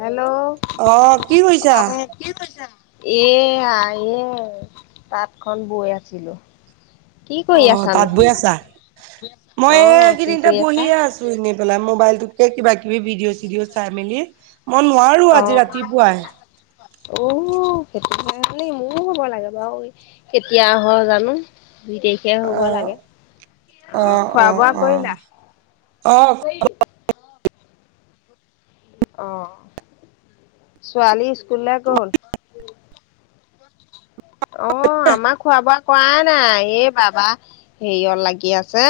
Hello অ কি কৰিছা আহ কি কৈছা? এ, আ তাঁতখন বৈ আছিলো। কি কৰি অ আছানো 'তাত বৈ আছা? মই অ এই কি কেইদিনটা কৰি আছা বহিয়ে আছো এ পেলাই মোবাইল কে কিবা-কিবি ভিডিঅ' চিডিঅ' চাই মেলি। মই নোৱাৰো অ আজি ৰাতিপুৱাই। অ' সেইটো কাৰণে মোৰো কব লাগে বাৰু কেতিয়া হয় জানো। দুই তাৰিখে অ হ'ব লাগে। অ' অ খোৱা-বোৱা অ কৰিলা? অ অ' ছোৱালী স্কুললৈ গ'ল। অ' আমাৰ খোৱা বোৱা কৰাই নাই, এই বাবা হেৰিয়ত লাগি আছে।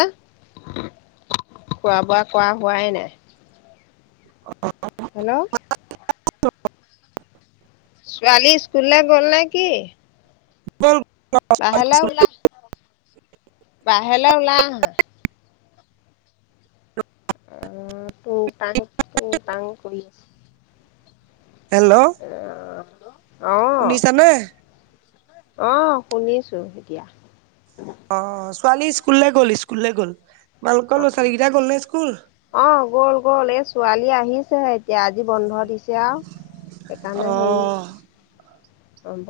খোৱা-বোৱা কৰা হোৱাই নাই। অ। হেল্ল'। ছোৱালী স্কুলৰে গল ন কি? গল। বাহেলো ওলা। বাহিৰলে ওলাই অহা। অ' তোৰ তং তোৰ তং কৰি আছে। হেল্ল'। আহ শুনিছা নে? আহ, শুনিছো এতিয়া। অ 'ছোৱালী স্কুললৈ গ'ল, স্কুললৈ গ'ল। তোমালোকৰ অ, ল'ৰা ছোৱালী কেইটা গ'ল নে স্কুল অ, গ'ল, গ'ল এই ছোৱালী আহি ছে, এতিয়া আজি বন্ধ দিছে আৰু অ সেইকাৰণে হেৰি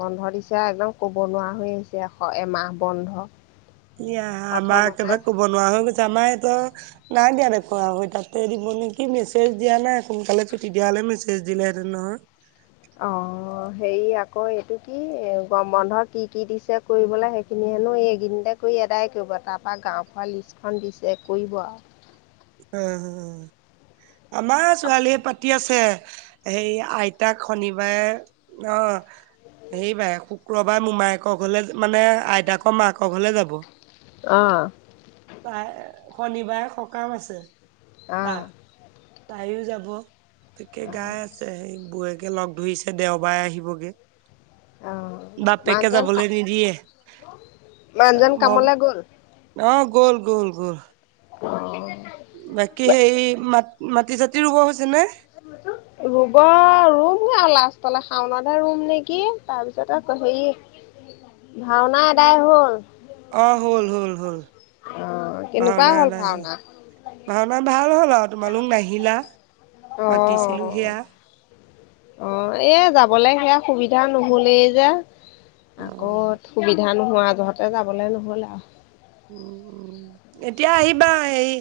বন্ধ দিছে একদম ক'ব নোৱাৰা হৈ আহিছে এশ এমাহ বন্ধ। এয়া আমাৰ প্ৰথমতে একেবাৰে ক'ব নোৱাৰা হৈ গৈছে আমাৰ। নাই দিয়া দেখুৱা, তাতে দিব নেকি মেছেজ দিয়া নাই সোনকালে চো তে দিয়া হলে মেছেজ। দিলে হেতেন নহয়। অ' হেৰি আকৌ এইটো কি বন্ধ কি কি দিছে কৰিবলে সেইখিনি হেনো এইকিনতে কৰি আদাই কৰিব, তাৰপা গাও ফোৱা লিষ্টখন দিছে কৰিব আৰু। উম হম। আমাৰ ছোৱালীয়ে পাতি আছে, সেই আইতাক শনিবাৰে অ। সেইবাৰে শুক্ৰবাৰে মোমায়েকক ঘৰলে মানে আইতাকৰ মাকক হলে যাব। অহ। তাই শনিবাৰে সকাম আছে। আহ। তাত তাইও যাব তাকে গাই আছে সেই ব। লগ ধৰিছে দেওবাৰে আহিবগে। অ', বাপেকে মানুহজন কা যাবলে নিদিয়ে। মানুহজন ম কামলে গ'ল? অ গল গল গল। অঁ। বাকী সেই মাটি চাটি ৰুব হৈছে নে। ৰুব ৰুমহে আও, লাষ্টতলে শাওনত হে ৰুম নেকি তাৰপিছতে। হেৰি ভাওনা এদাই হ'ল। অ হল হ'ল হ'ল। অ', কেনেকুৱা ভাওনা এদাই হল ভাওনা? ভাওনা ভাল হল আও তোমালোক নাহিলা মাতিছিলো অ', সেয়া। অ এ যাবলে সেয়া সুবিধা নহলে যে। অ আকৌ সুবিধা নোহোৱা যহতে যাবলে নহ'ল আও। উ এতিয়া আহিবা হেৰি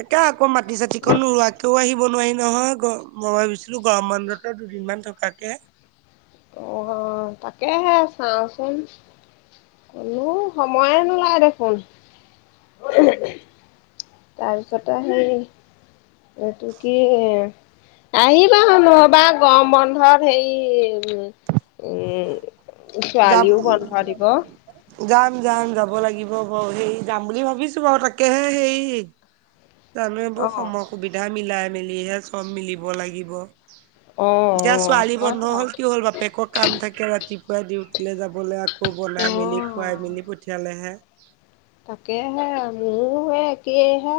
তাকে আকৌ মাটি চাতি নুওৰুৱাকেও আহিব। নোৱাৰি নহয় গ মই ভাবিছিলো গৰম বন্ধটোত দুদিনমান থকাকে। অ তাকেহে চাওঁচোন। কলো সময়ে নোলায় দেখোন। তাৰপিছতে সেই এইটো কি। আহিবা হ নহবা গৰমবন্ধত হেৰি উ উম। যাম ছোৱালীও বন্ধ দিব। যাম যাব লাগিব বাৰু সেই যাম বুলি ভাবিছো বাও তাকেহে সেই। জানো এইবোৰ অ', অ', সময় সুবিধা মিলাই মেলিহে চব মিলিব লাগিব। এইয়া অ', ছোৱালী হয় বন্ধ হ'ল কি বাৰু হ'ল, বাপেকৰ কাম থাকে ৰাতি। ডিউটিলে যাবলে আকৌ বনাই মেলি খুৱাই অ'। মেলি পঠিয়ালেহে। তাকেহে, মোৰে একেইহে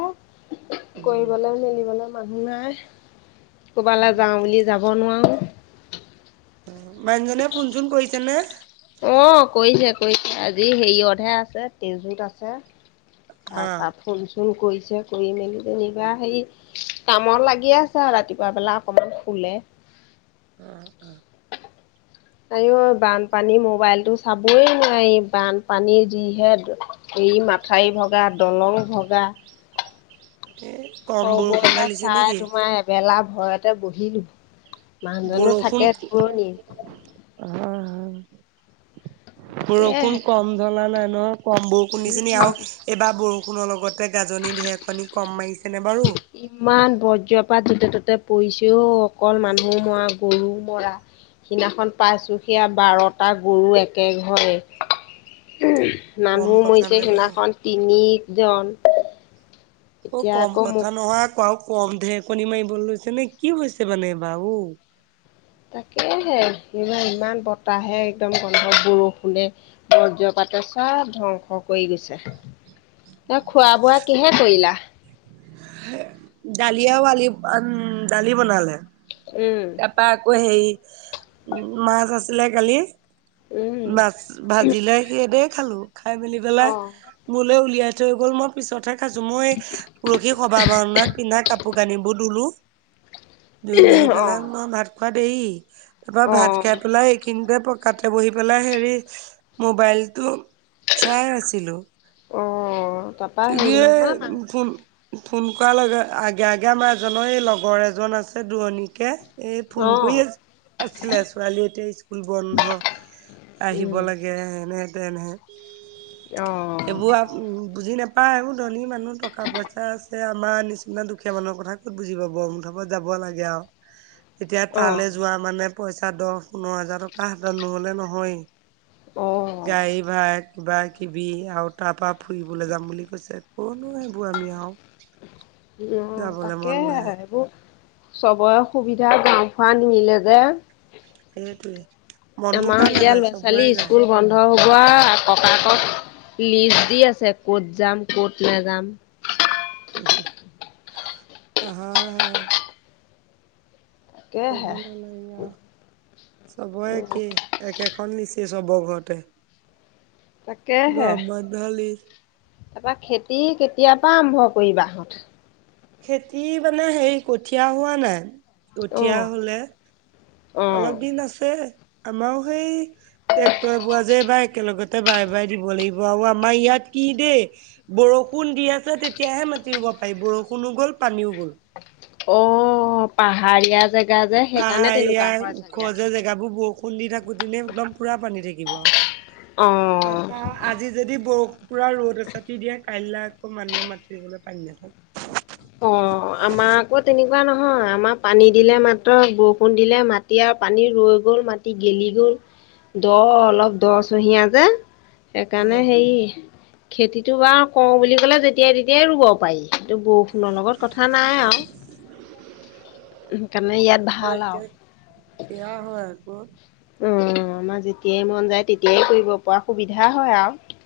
কৰিবলৈ মেলিবলৈ। মানুহ নাই ক'ৰবালে যাওঁ বুলি যাব নোৱাৰোঁ। মানুহজনে ফোনচোন কৰিছে নে। অ', কৰিছে আজি হেৰিয়তহে আছে তেজুত আছে অ তাৰপা ফোন চুন। ফোন কৰিছে কৰি মেলি যেনিবা সেই, কামত লাগি আছে আও ৰাতিপুৱা বেলা অকমান শুলে অ অ। আই অই বানপানী মোবাইলটো চাবই নোৱাৰি বানপানীৰ যিহে হেৰি মাথাউৰি ভগা দলং ভগা এই কম বৰষুণ চবতে ঢালিছে চাই নেকি তোমাৰ এবেলা ভয়তে বহিলো মানুহজনো বৰষুণ থাকে দূৰণিত অহ, বৰষুণ তাকেহে কম ধলা নাই নহয় কম বৰষুণ দিছে নি আৰু এইবাৰ বৰষুণৰ লগতে গাজনি ঢেৰকনি কম মাৰিছে নে বাৰু ইমান বজ্ৰপাত যতে ততে পৰিছে অ অকল মানুহ মৰা গৰু মৰা সেইদিনাখন পাইছোঁ সেয়া বাৰটা গৰু একে ঘৰে উমহ, কম মানুহ কথা মৰিছে নে বাৰু সেইনাখন তিনি জন অ কম কথা নহয় আ ক কম ঢেৰেকণী মাৰিব লৈছে নে কি হৈছে মানে এইবাৰ অ তাকে হে এইবাৰ ইমান বতাহে একদম বৰষুণে বজ্ৰপাতে চব ধ্বংস কৰি গৈছে এ খোৱা বোৱা কিহে কৰিলা দালি আৰু আলি উম দালি বনালে। উম তাপা আকৌ হেই উম মাছ আছিলে কালি উম মাছ ভাজিলে সেই দিয়ে খালো খাই মেলি অ পেলাই মোলে উলিয়াই থৈ গ'ল মই পিছতহে খাইছো মই পুৰহি সভা ভাওঁনাত পিন্ধা কাপোৰ কানিবোৰ ধুলো ধুই মেলি পেলাই মই অ ভাত খোৱা দেৰি তাপা অ ভাত খাই পেলাই এইখিনিতে পকাতে বহি পেলাই হেৰি মোবাইলটো চাই আছিলো অঁ তুমি এ ফোন ফোন কৰাৰ লগে আগে আগে আমাৰ এজনৰ এই লগৰ এজন আছে দুৰণিকে এই ফোন অ কৰি আ আছিলে ছোৱালী এতিয়া স্কুল বন্ধ। আহিব উম লাগে এনেহ তেনেহে অ সেইবোৰ আ উম বুজি নেপ পাই সেইবোৰ ধনী মানুহ টকা পইচা আছে আ আমাৰ নিচিনা দুখীয়া মানুহৰ কথা ক'ত বুজি পাব মুঠ ওপৰত যাব লাগে আৱ এতিয়া অ তালে যোৱা মানে পইচা দহ পোন্ধৰ হাজাৰ টকা হাতত নহ'লে নহয়ে অ গাড়ী ভাড়া কিবা কিবি আৰু তাপা ফুৰিবলে যাম বুলি ক নো সেইবোৰ আমি আৱ অ তাকে এইবোৰ চবৰে অসুবিধা গাওঁ ফুৰা নিমিলে যে সেইটোৱে মন নো কাৰ নেযায় চবৰে যায় ভগোৱা ককা কক লিজ দি আছে ক'ত যাম ক'ত নেযাম হয় হয় ক'ব তাকেহে নেলাগে আৱ, চবৰে একেই একেখন নিচিনা চব ঘৰতে, গৰম বন্ধ লিজ তাপা খেতি কেতিয়া পা আৰম্ভ কৰিবাহঁত খেতি মানে হেৰি কঠিয়া হোৱা নাই কঠিয়া অ', হ'লে অ'। অলপ দিন আছে আমাৰো সেই টেক্টৰে বোৱা যে এইবাৰ একেলগতে বাই বাই দিব লাগিব আৰু আমাৰ ইয়াত কি দেই বৰষুণ দি আছে তেতিয়াহে মাতি ৰুব পাৰি বৰষুণ ষোনো গ'ল পানীও গ'ল অ পাহাৰীয়া জেগা যে সেইকাৰণে তেনেকুৱা হয় চাগে। খুন্দি থাকোতেনে একদম পুৰা পানী থাকিব অ'। তাপা আজি যদি বৰ পুৰা ৰ'দ এচাতি দিয়ে কাইলে আকৌ মানুহ মাতিবলৈ পানী নেপাওঁ অ আমাৰ আকৌ তেনেকুৱা নহয় আমাৰ পানী দিলে মাত্ৰ বৰষুণ দিলে মাটি আৰু পানী ৰৈ গ'ল মাটি গেলি গ'ল। দ অলপ দ চহিয়া যে অ সেইকাৰণে সেই খেতিত [unintelligible] টো বাৰ কওঁ বুলি ক'লে যেতিয়াই তেতিয়াই ৰুব পাৰি এই বু খুনৰ লগত কথা নাই আৰু সেইকাৰণে ইয়াত হয় ভাল আৰু এয়া হয় আক অ আমাৰ যেতিয়াই মন যায় তেতিয়াই কৰিব পৰা সুবিধা হয় আৰু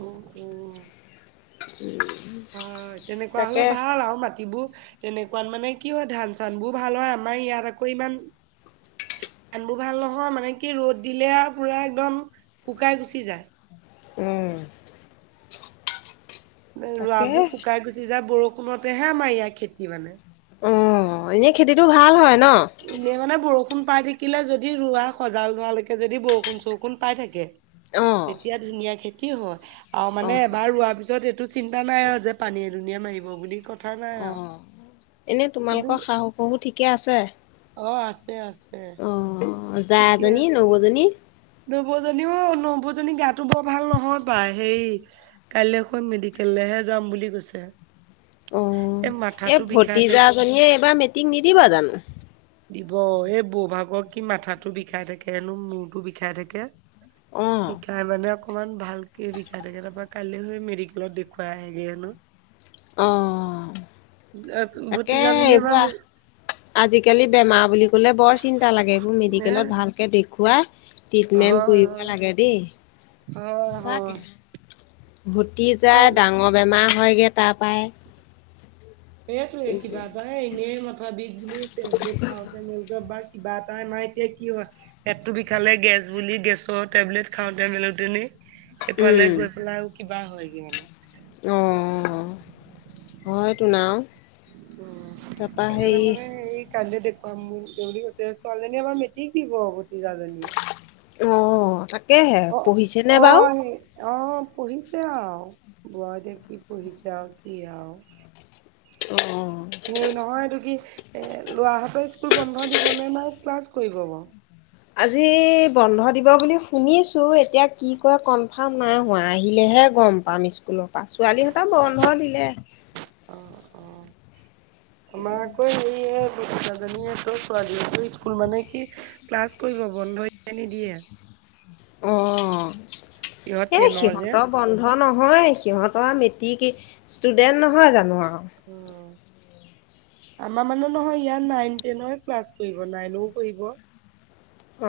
উম উম [inaudible] হয় তেনেকুৱা হলে তাকে ভাল আৰু মাটিবোৰ তেনেকা [unintelligible] অকমান মানে কি হয় ধান চান বোৰ ভাল হয় আমাৰ ইয়াত আকৌ ইমান [unintelligible] কামবোৰ ভাল নহয় মানে কি ৰ'দ দিলে আৰু পুৰা একদম শুকাই গুচি যায় উম তাকে ৰোৱাবোৰ শুকাই গুচি যায় বৰষুণতেহে আমাৰ ইয়াৰ খেতি মানে [unintelligible] অ এনেই খেতিটো ভাল হয়। ন এনে মানে বৰষুণ বৰষুণ পাই থাকিলে যদি ৰোৱা সজাল হোৱালৈকে যদি বৰষুণ চৰষুণ পাই থাকে। [unintelligible] তেতিয়া অ' ধুনীয়া খেতি হয় আৰু মানে এবাৰ ৰোৱাৰ পিছত [unintelligible] এইটো চিন্তা নাই যে পানী এ দুনীয়া মাৰিব বুলি কথা নাই অ আৰু এনে কিন্তু তোমালোকৰ শাহু শহু ঠিকে আছে? অ আছে আছে। অ' জা ঠিকে এজনী আছে নবৌজনী। নৌবজনীও নৌবজনী গাতো বৰ ভাল নহয় পাই সেই কাইলৈখন মেডিকেললেহে যাম বুলি কৈছে। [inaudible] অ এই মাথাটো বিষাই থাকে ভতিজাজনীয়ে এইবাৰ মেট্ৰিক নিদিব জানোঁ। [unintelligible] দিব এই বৌভাগৰ কি মাথাটো বিষাই থাকেনো মূৰটো বিষাই থাকে। অ' বিষাই মানে কৌ [unintelligible] অকণমান ভালকৈ বিষাই থাকে তাৰপৰা কাইলৈ হৈ মেডিকেলত দেখুৱাই আহেগৈ হেনো অ তাকে ভতিজাজনী আমাৰ এইবোৱা হে আজিকালি বেমাৰ বুলি কলে বৰ চিন্তা লাগে এইবোৰ মেডিকেলত ভালকে দেখুৱাই। ট্ৰিটমেন্ট হয় কৰিব লাগে দেই। হয় সচাকে হয় ঘতি হয় যায় ডাঙৰ বেমাৰ। হয়গে তাৰ পই এইটোৱে কিবা এটাই এনেই মাথা বিষ বুলি টেবলেট খাওঁতে ম [unintelligible] কিবা এটা আমাৰ এতিয়া কি হয় পেটটো বিষালে গেছ বুলি গেছৰ টেবলেট খাওঁতে মেলোতে [unintelligible] সেইফালে গৈ পেলাই আৰু কিবা হয় কি মানে। অঁ হয়তোনা। [unintelligible] মানে এই কাল [unintelligible] ক বুলি কৈছে ছোৱালীজনীয়ে এবাৰ মেট্ৰিক দিব। ভতিজাজনীয়ে অ' তাকেহে অ পঢ়িছেনে বাৰু? আহ সেই অ পঢ়িছে আৰু বোৱাৰ বোৱা কি পঢ়িছে আৰু কি আৰু। অ সেই নহয়টো কি এ লোৱাহঁতৰ স্কুল বন্ধ দিবনে নাই ক্লাছ কৰিব বাৰ। আজি বন্ধ দিব বুলি শুনিছো এতিয়া কি কয় কনফাৰ্ম নাই হোৱা আহিলেহে হে গম পাম স্কুলৰ পৰা ছোৱালীহঁত বন্ধ দিলে। [unintelligible] অ অ আমাৰ আকৌ সে কাজীয়ে ত ছোৱলী স্কুল মানে কি ক্লাছ কৰিব বন্ধ নিদিয়ে। [unintelligible] অ ইহঁত এই টেনৰ যে সিহঁতৰ বন্ধ ন। নহ সিহঁতৰ মেট্ৰিক ষ্টুডেন্ট নহয় জানো আৰু। উ আমাৰ মানে নহয় ইয়াত নাইন টেনৰ ক্লাছ কৰিব নাইনও কৰিব। অ,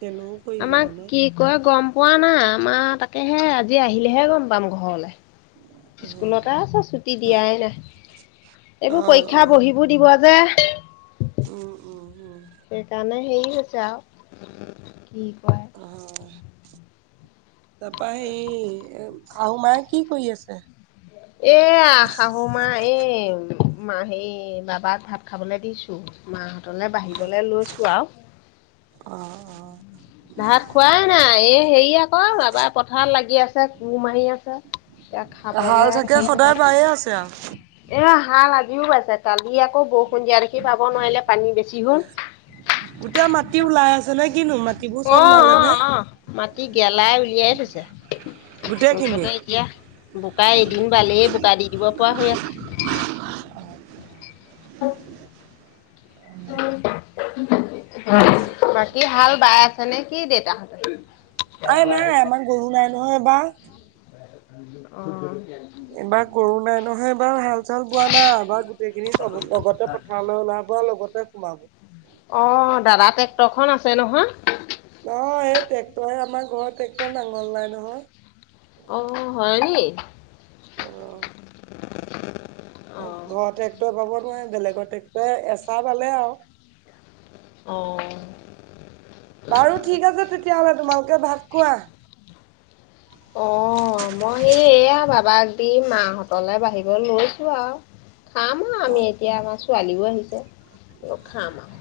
টেনো কৰিব আমাক মানে কি কয় গম পোৱা নাই আমাৰ তাকেহে আজি আহিলেহে গম পাম ঘৰলে। অ স্কুলতে আছোঁ ছুটি দিয়াই নাই। এইবোৰ অ পৰীক্ষা অ বহিবোৰ দিব যে। উম উম উম সেইকাৰণে হেৰি হৈছে আৰু কি কয় আহ। তাৰাপৰা সেই শাহু মায়ে কি কৰি আছে? এয়া শাহু মা এই মা সেই বাবাক ভাত খাবলৈ দিছোঁ মা আমালে বাঢ়িবলৈ লৈছোঁ আৰু। অ ভাত খোৱাই নাই এই হেৰি আকৌ এবাৰ পথাৰত লাগি আছে কুৰ মাৰ মাৰি আছে, এয়া অ হাল খাবলৈ চাগে আহ সদায় বায়ে আছে আৰু এয়া হাল আজিও বাইছে, কালি আকৌ বহু সন্ধিয়া দেখি বাব নোৱাৰিলে পানী বেছি হ'ল। গোটেই মাটি ওলাই আছে নে কিনো মাটিবোৰ চব অ', ওলালে নে অ'-অ' মাটি গেলাই উলিয়াই থৈছে। গোটেইখিনি মুঠতে এতিয়া বোকাই এদিন বালিয়ে বোকা দি দিব পৰা হৈ আছে। [inaudible] [unintelligible] [unintelligible] কি হাল বাই আছে নে কি দেতাহঁতে? অই নাই আমাৰ গৰু নাই নহয় এইবাৰ। অ'। এইবাৰ গৰু নাই নহয়, বাও হাল চাল বোৱা নাই এবাৰ গোটেইখিনি চব লগতে পথাৰলৈ ওলাব আৰু লগতে সোমাব। অ' দাদা ট্ৰেক্টৰখন আছে নহয়। নহয় এই ট্ৰেক্টৰে আমাৰ ঘৰত টেক্টৰ নাঙল নাই নহয়। অ' হয়নি? অ'। এ অ' ঘৰৰ ট্ৰেক্টৰে বাব নোৱাৰে, বেলেগৰ ট্ৰেক্টৰে এচা বালে আৰু। অ'। বাৰু ঠিক আছে তেতিয়াহলে তোমালোকে ভাত খোৱা। অ' মই সেই এয়া বাবাক দি মাহঁতলে বাঢ়িব লৈছো আৰু। খাম আৰু আমি অ এতিয়া আমাৰ ছোৱালীও আহিছে। অ খাম আৰু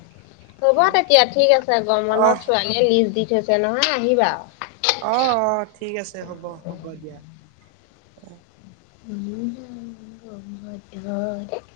হ'ব তেতিয়া ঠিক আছে গৰম অ বন্ধত ছোৱালীয়ে লিষ্ট দি থৈছে নহয় আহিবা। অ' অ' ঠিক আছে হ'ব- হ'ব দিয়া। [unintelligible]